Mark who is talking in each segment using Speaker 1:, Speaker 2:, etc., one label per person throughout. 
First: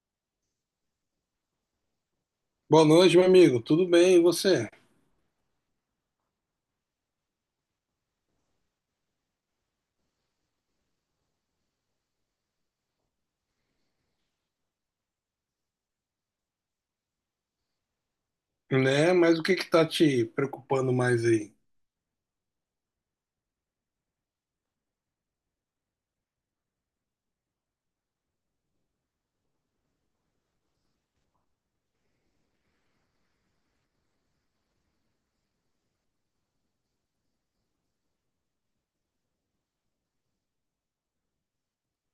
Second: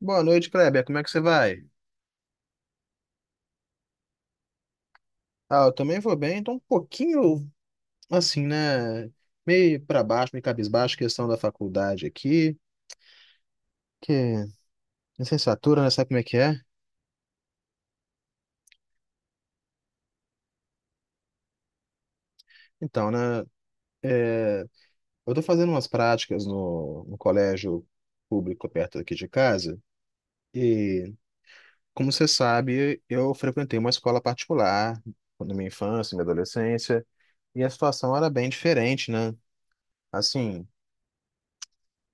Speaker 1: Boa noite, Kleber. Como é que você vai?
Speaker 2: Boa noite, meu amigo. Tudo bem, e você?
Speaker 1: Ah, eu também vou bem. Tô um pouquinho assim, né? Meio pra baixo, meio cabisbaixo, questão da faculdade aqui, que licenciatura, né? Sabe como é que é?
Speaker 2: Né? Mas o que que tá te preocupando mais aí?
Speaker 1: Então, né? é, eu tô fazendo umas práticas no colégio público perto aqui de casa e, como você sabe, eu frequentei uma escola particular na minha infância, na minha adolescência e a situação era bem diferente, né? Assim.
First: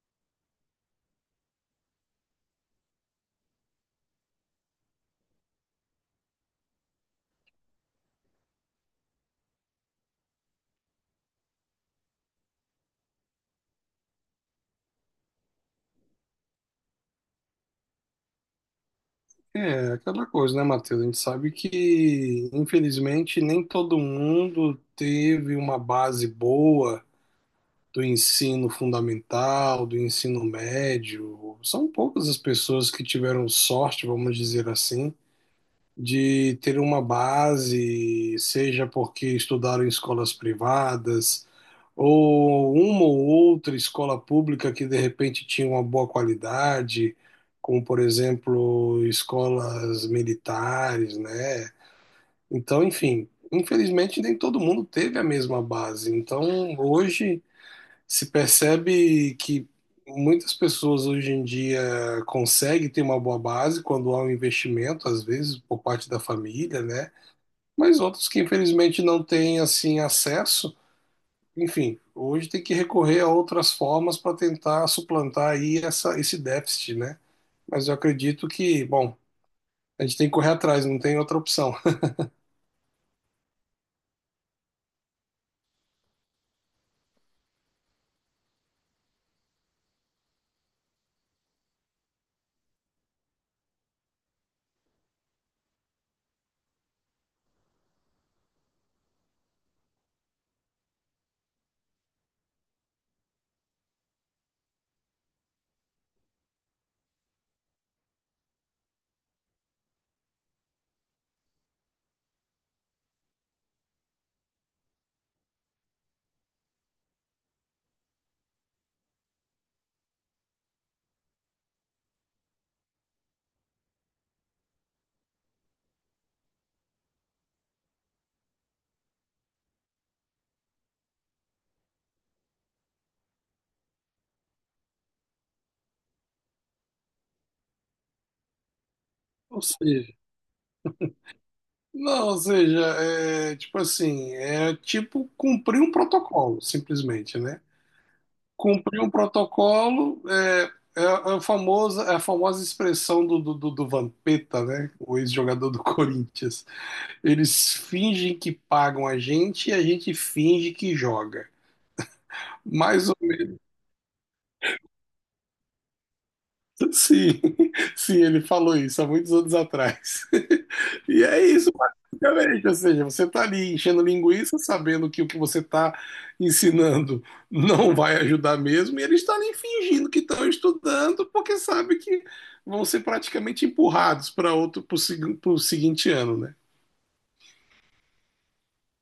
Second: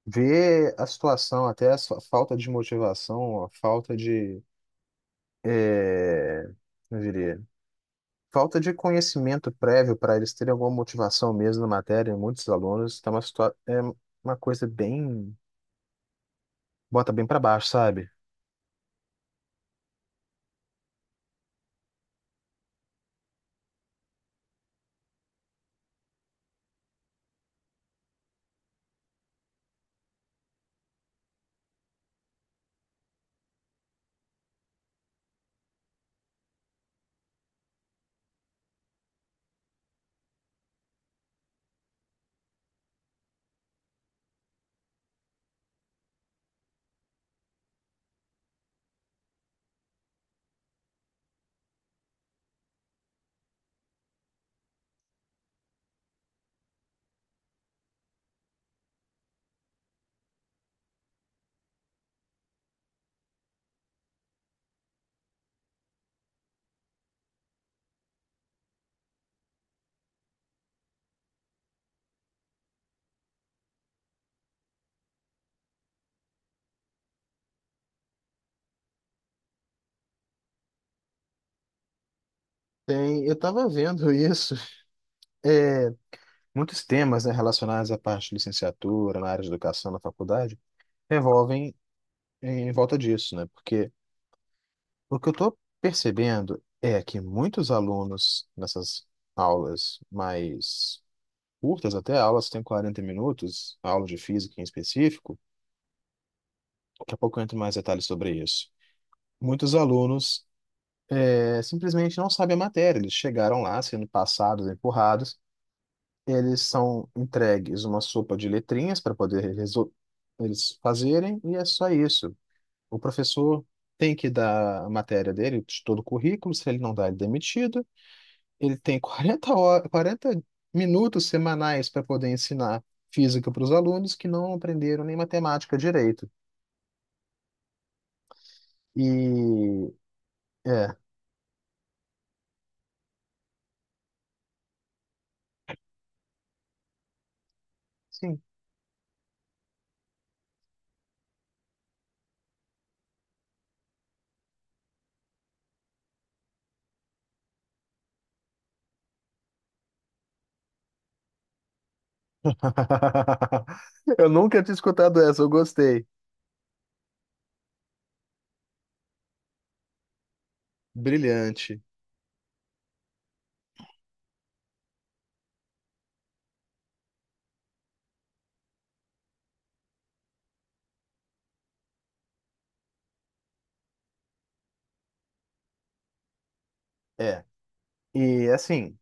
Speaker 1: Ver a situação, até a sua falta de motivação, a falta de, é, eu diria, falta de conhecimento prévio para eles terem alguma motivação mesmo na matéria, muitos alunos, está uma situa é uma coisa bem, bota bem para baixo, sabe?
Speaker 2: É aquela coisa, né, Matheus? A gente sabe que, infelizmente, nem todo mundo teve uma base boa do ensino fundamental, do ensino médio. São poucas as pessoas que tiveram sorte, vamos dizer assim. De ter uma base, seja porque estudaram em escolas privadas, ou uma ou outra escola pública que de repente tinha uma boa qualidade, como por exemplo escolas militares, né? Então, enfim, infelizmente nem todo mundo teve a mesma base. Então, hoje se percebe que muitas pessoas hoje em dia conseguem ter uma boa base quando há um investimento, às vezes por parte da família, né? Mas outros que infelizmente não têm assim acesso, enfim, hoje tem que recorrer a outras formas para tentar suplantar aí essa, esse déficit, né? Mas eu acredito que, bom, a gente tem que correr atrás, não tem outra opção.
Speaker 1: Tem, eu estava vendo isso, é, muitos temas, né, relacionados à parte de licenciatura, na área de educação, na faculdade, revolvem em volta disso, né? Porque o que eu estou percebendo é que muitos alunos nessas aulas mais curtas, até aulas que têm 40 minutos, aulas de física em específico, daqui a pouco eu entro em mais detalhes sobre isso. Muitos alunos simplesmente não sabem a matéria, eles chegaram lá sendo passados, empurrados, eles são entregues uma sopa de letrinhas para poder eles fazerem, e é só isso. O professor tem que dar a matéria dele, de todo o currículo, se ele não dá, ele é demitido. Ele tem 40 horas, 40 minutos semanais para poder ensinar física para os alunos que não aprenderam nem matemática direito.
Speaker 2: Ou
Speaker 1: E
Speaker 2: seja,
Speaker 1: é,
Speaker 2: não, ou seja, é tipo assim, é tipo cumprir um protocolo, simplesmente, né?
Speaker 1: sim.
Speaker 2: Cumpriu o protocolo, é a famosa expressão do Vampeta, né? O ex-jogador do Corinthians. Eles fingem que pagam a gente e a gente finge que joga. Mais ou
Speaker 1: Eu nunca tinha escutado essa, eu gostei.
Speaker 2: Sim, sim, ele falou isso há muitos anos atrás. E é isso,
Speaker 1: Brilhante.
Speaker 2: basicamente. Ou seja, você está ali enchendo linguiça, sabendo que o que você está ensinando não vai ajudar mesmo, e eles estão ali fingindo que estão estudando, porque sabe que vão ser praticamente empurrados para outro, para o seguinte ano, né?
Speaker 1: É. E assim,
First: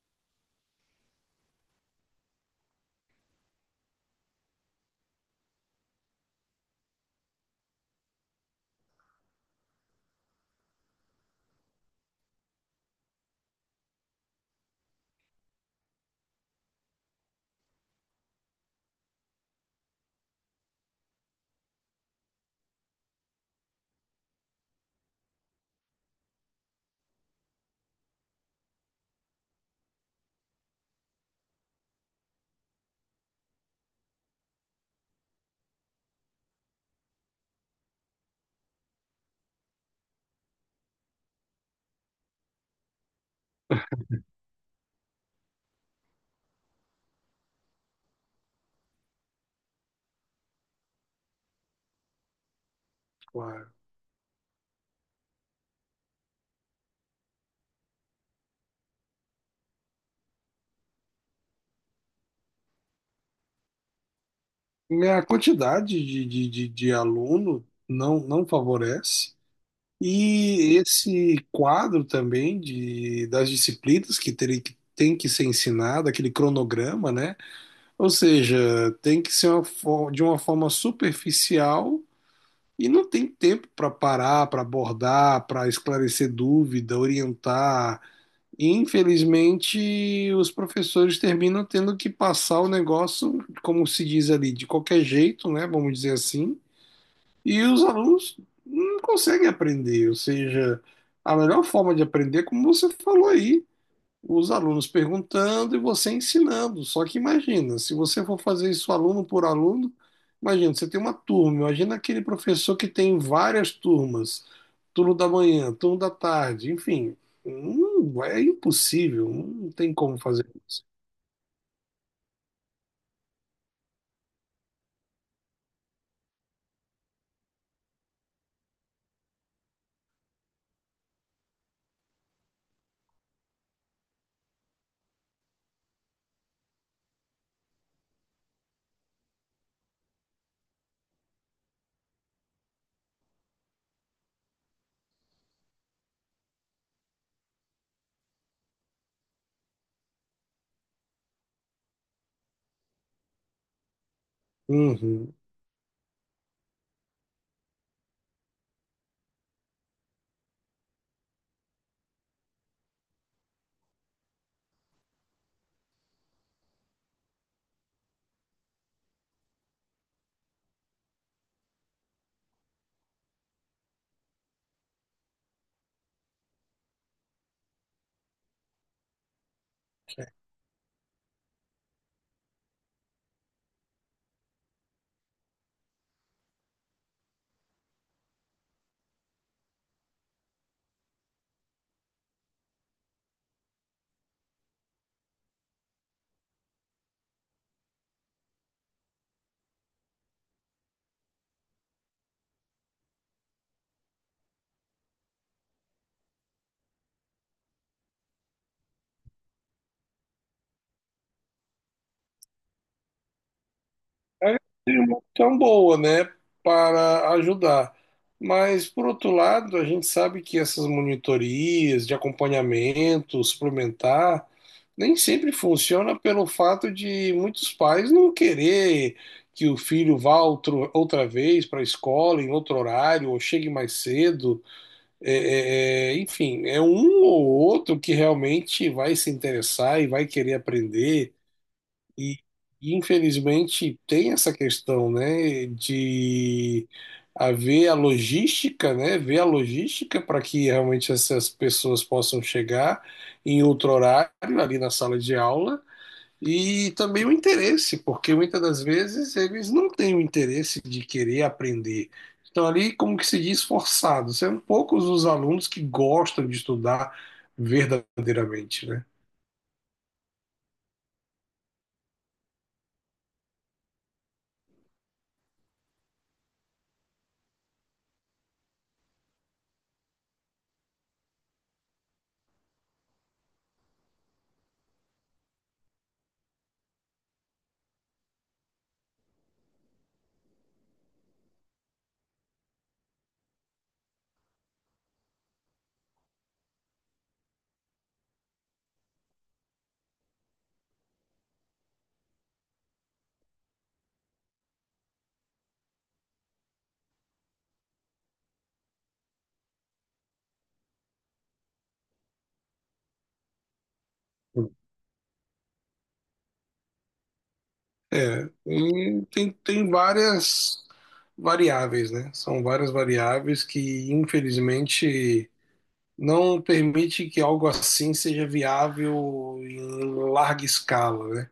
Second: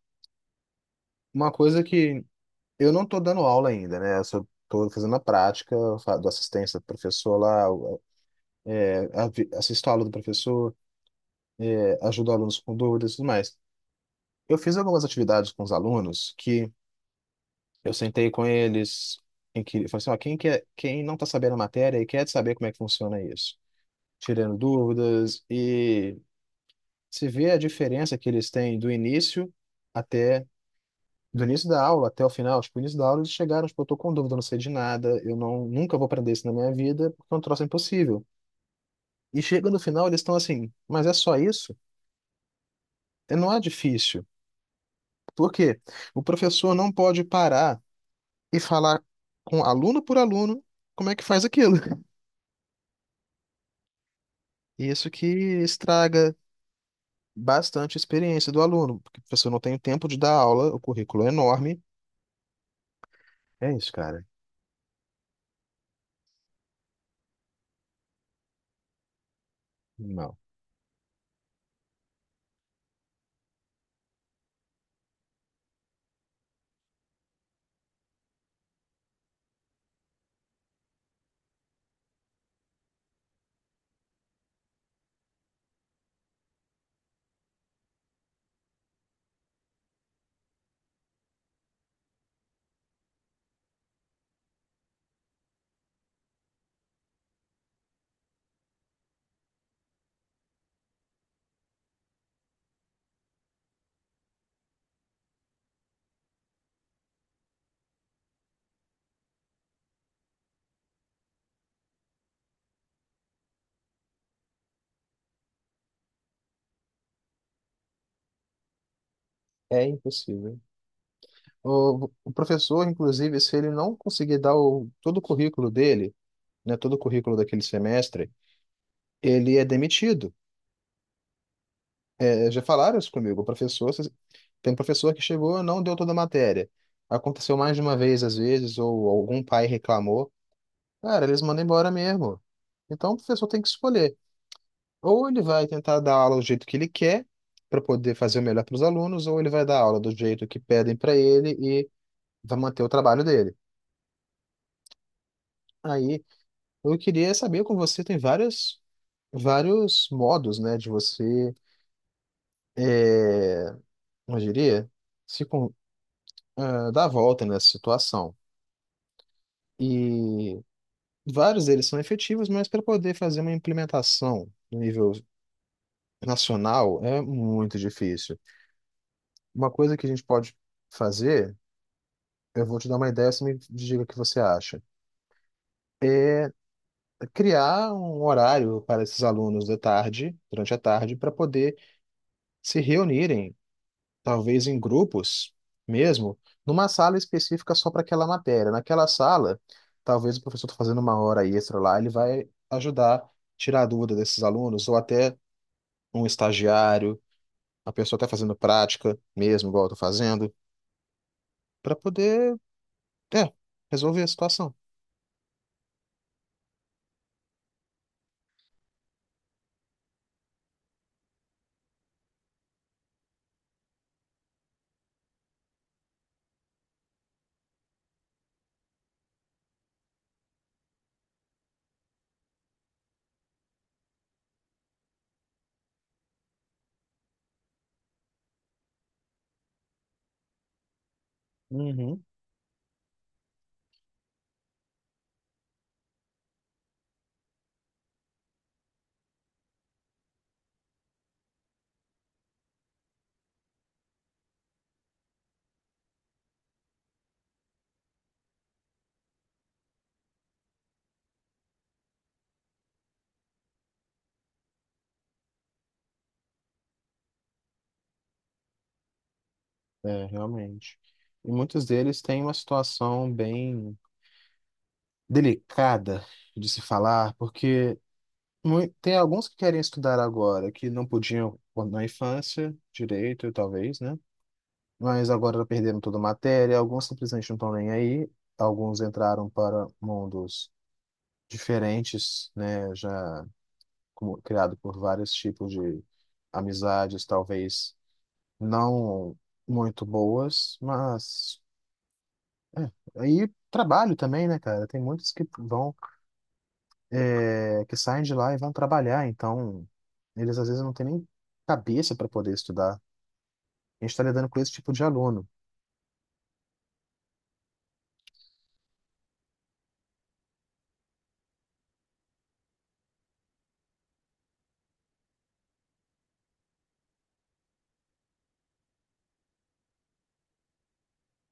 Speaker 1: uma coisa que eu não estou dando aula ainda, né? Eu só tô fazendo a prática, eu dou assistência ao professor lá, eu, assisto a aula do professor, ajudo alunos com dúvidas e tudo mais. Eu fiz algumas atividades com os alunos que eu sentei com eles em que falei assim, ó, quem quer, quem não está sabendo a matéria e quer saber como é que funciona isso, tirando dúvidas e se vê a diferença que eles têm até do início da aula até o final, tipo, o início da aula eles chegaram, tipo, eu tô com dúvida, eu não sei de nada, eu não nunca vou aprender isso na minha vida, porque é um troço impossível. E chega no final, eles estão assim, mas é só isso? E não é difícil. Por quê? O professor não pode parar e falar com aluno por aluno como é que faz aquilo.
Speaker 2: Claro.
Speaker 1: E isso que estraga bastante a experiência do aluno, porque o professor não tem o tempo de dar aula, o currículo é enorme. É isso, cara.
Speaker 2: A quantidade de aluno não favorece.
Speaker 1: Não,
Speaker 2: E esse quadro também de, das disciplinas que terem que tem que ser ensinada aquele cronograma, né? Ou seja, tem que ser de uma forma superficial e não tem tempo para parar, para abordar, para esclarecer dúvida, orientar. E, infelizmente, os professores terminam tendo que passar o negócio, como se diz ali, de qualquer jeito, né? Vamos dizer assim e os alunos não conseguem aprender, ou seja, a melhor forma de aprender, é como você falou aí, os alunos perguntando e você ensinando. Só que imagina, se você for fazer isso aluno por aluno, imagina, você tem uma turma, imagina aquele professor que tem várias turmas, turno da manhã, turno da tarde, enfim, hum, é impossível, não
Speaker 1: é
Speaker 2: tem como fazer
Speaker 1: impossível.
Speaker 2: isso.
Speaker 1: O professor, inclusive, se ele não conseguir dar o, todo o currículo dele, né, todo o currículo daquele semestre, ele é demitido. É, já falaram isso comigo. O professor, tem professor que chegou e não deu toda a matéria. Aconteceu mais de uma vez, às vezes, ou algum pai reclamou. Cara, eles mandam embora mesmo. Então, o professor tem que escolher. Ou ele vai tentar dar aula do jeito que ele quer, para poder fazer o melhor para os alunos, ou ele vai dar aula do jeito que pedem para ele e vai manter o trabalho dele.
Speaker 2: Uhum.
Speaker 1: Aí, eu queria saber com você, tem vários, vários modos, né, de você, é, como eu diria, se, con- ah, dar a volta nessa situação. E vários deles são efetivos, mas para poder fazer uma implementação no nível nacional é muito difícil. Uma coisa que a gente pode fazer. Eu vou te dar uma ideia, você me diga o que você acha. Criar um horário para esses alunos de tarde, durante a tarde, para poder se reunirem, talvez em grupos mesmo, numa sala específica só para aquela matéria. Naquela sala, talvez o professor tá fazendo uma hora extra lá, ele vai ajudar a tirar a dúvida desses alunos, ou até um estagiário, a pessoa está fazendo prática mesmo, igual eu estou fazendo, para poder, é, resolver a situação.
Speaker 2: É uma opção boa, né, para ajudar. Mas, por outro lado, a gente sabe que essas monitorias de acompanhamento suplementar nem sempre funciona pelo fato de muitos pais não querer que o filho vá outra vez para a escola, em outro horário, ou chegue mais cedo. Enfim, é um ou outro que realmente vai se interessar e vai querer aprender.
Speaker 1: Uhum.
Speaker 2: E, infelizmente tem essa questão, né, de haver a logística, né, ver a logística para que realmente essas pessoas possam chegar em outro horário ali na sala de aula e também o interesse, porque muitas das vezes eles não têm o interesse de querer aprender. Estão ali, como que se diz, forçados. São poucos os alunos que gostam de estudar verdadeiramente, né?
Speaker 1: É, realmente. E muitos deles têm uma situação bem delicada de se falar, porque tem alguns que querem estudar agora, que não podiam quando na infância, direito, talvez, né? Mas agora perderam toda a matéria, alguns simplesmente não estão nem aí, alguns entraram para mundos diferentes, né? Já criado por vários tipos de amizades, talvez não muito boas, mas aí trabalho também, né, cara? Tem muitos que vão, que saem de lá e vão trabalhar, então eles às vezes não têm nem cabeça para poder estudar. A gente está lidando com esse tipo de aluno.
Speaker 2: É, e tem várias variáveis, né? São várias variáveis que, infelizmente, não permite que algo assim seja viável em larga escala, né?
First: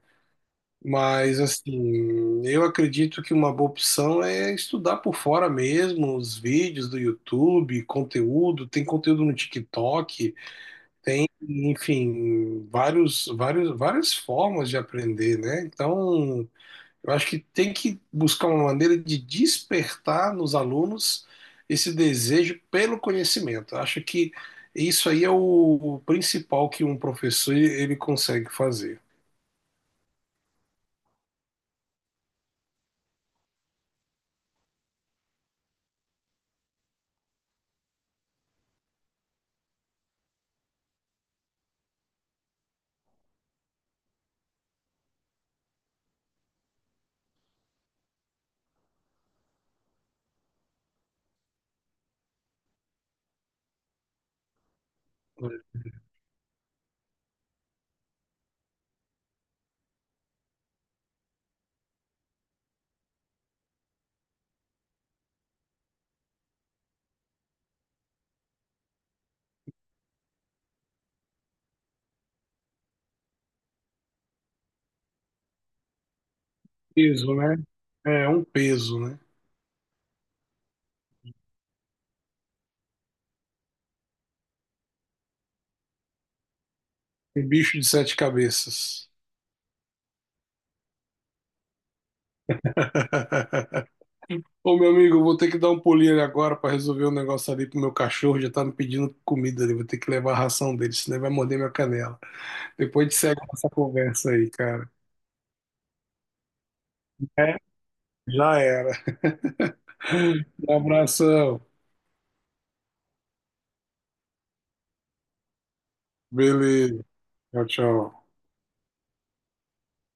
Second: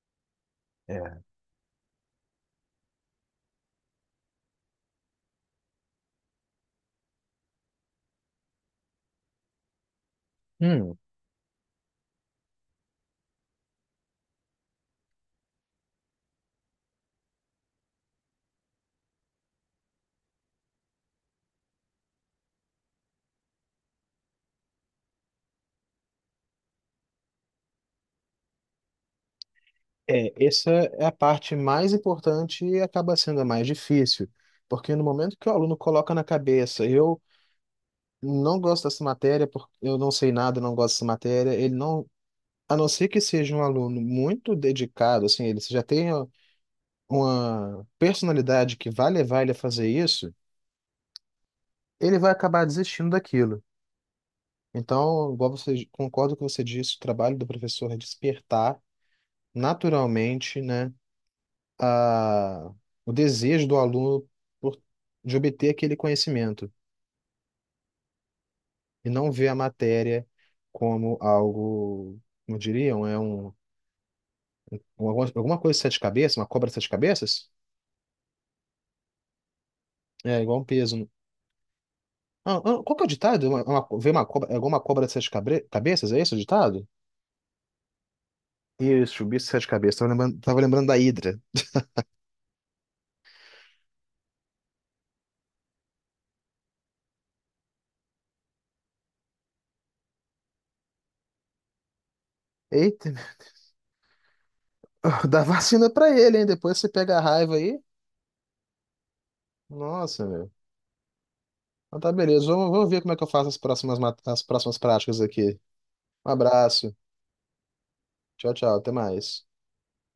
Speaker 1: É.
Speaker 2: Mas, assim, eu acredito que uma boa opção é estudar por fora mesmo, os vídeos do YouTube, conteúdo, tem conteúdo no TikTok,
Speaker 1: Hum,
Speaker 2: enfim, várias formas de aprender, né? Então, eu acho que tem que buscar uma maneira de despertar nos alunos esse desejo pelo conhecimento. Eu acho que isso aí é o principal que um professor ele consegue fazer.
Speaker 1: essa é a parte mais importante e acaba sendo a mais difícil, porque no momento que o aluno coloca na cabeça, eu não gosto dessa matéria, porque eu não sei nada, não gosto dessa matéria, ele não, a não ser que seja um aluno muito dedicado, assim, ele já tenha uma personalidade que vai levar ele a fazer isso, ele vai acabar desistindo daquilo. Então, igual
Speaker 2: Um
Speaker 1: você, concordo com o que você disse, o trabalho do professor é despertar naturalmente, né, a, o desejo do aluno por, de obter aquele conhecimento e não ver a matéria como algo, como diriam, alguma coisa de sete cabeças, uma cobra de sete
Speaker 2: Peso,
Speaker 1: cabeças,
Speaker 2: né? É um peso, né?
Speaker 1: é igual um peso. Ah, ah, qual que é o ditado? Ver uma cobra, é alguma cobra de sete cabeças, é esse o ditado?
Speaker 2: Um bicho de sete cabeças.
Speaker 1: Isso, o bicho de sete cabeças. Tava lembrando da Hidra.
Speaker 2: Ô, meu amigo, eu vou ter que dar um pulinho ali agora para resolver um negócio ali pro meu cachorro. Já tá me pedindo comida ali. Vou ter que levar a ração dele, senão ele vai morder minha canela. Depois a
Speaker 1: Eita,
Speaker 2: gente
Speaker 1: meu.
Speaker 2: segue essa conversa aí, cara.
Speaker 1: Dá vacina pra ele, hein? Depois você pega a raiva
Speaker 2: É,
Speaker 1: aí.
Speaker 2: já era.
Speaker 1: Nossa, meu.
Speaker 2: Um abração.
Speaker 1: Então tá, beleza. Vamos, vamos ver como é que eu faço as próximas práticas aqui. Um abraço.
Speaker 2: Beleza. Tchau, tchau.
Speaker 1: Tchau, tchau. Até mais.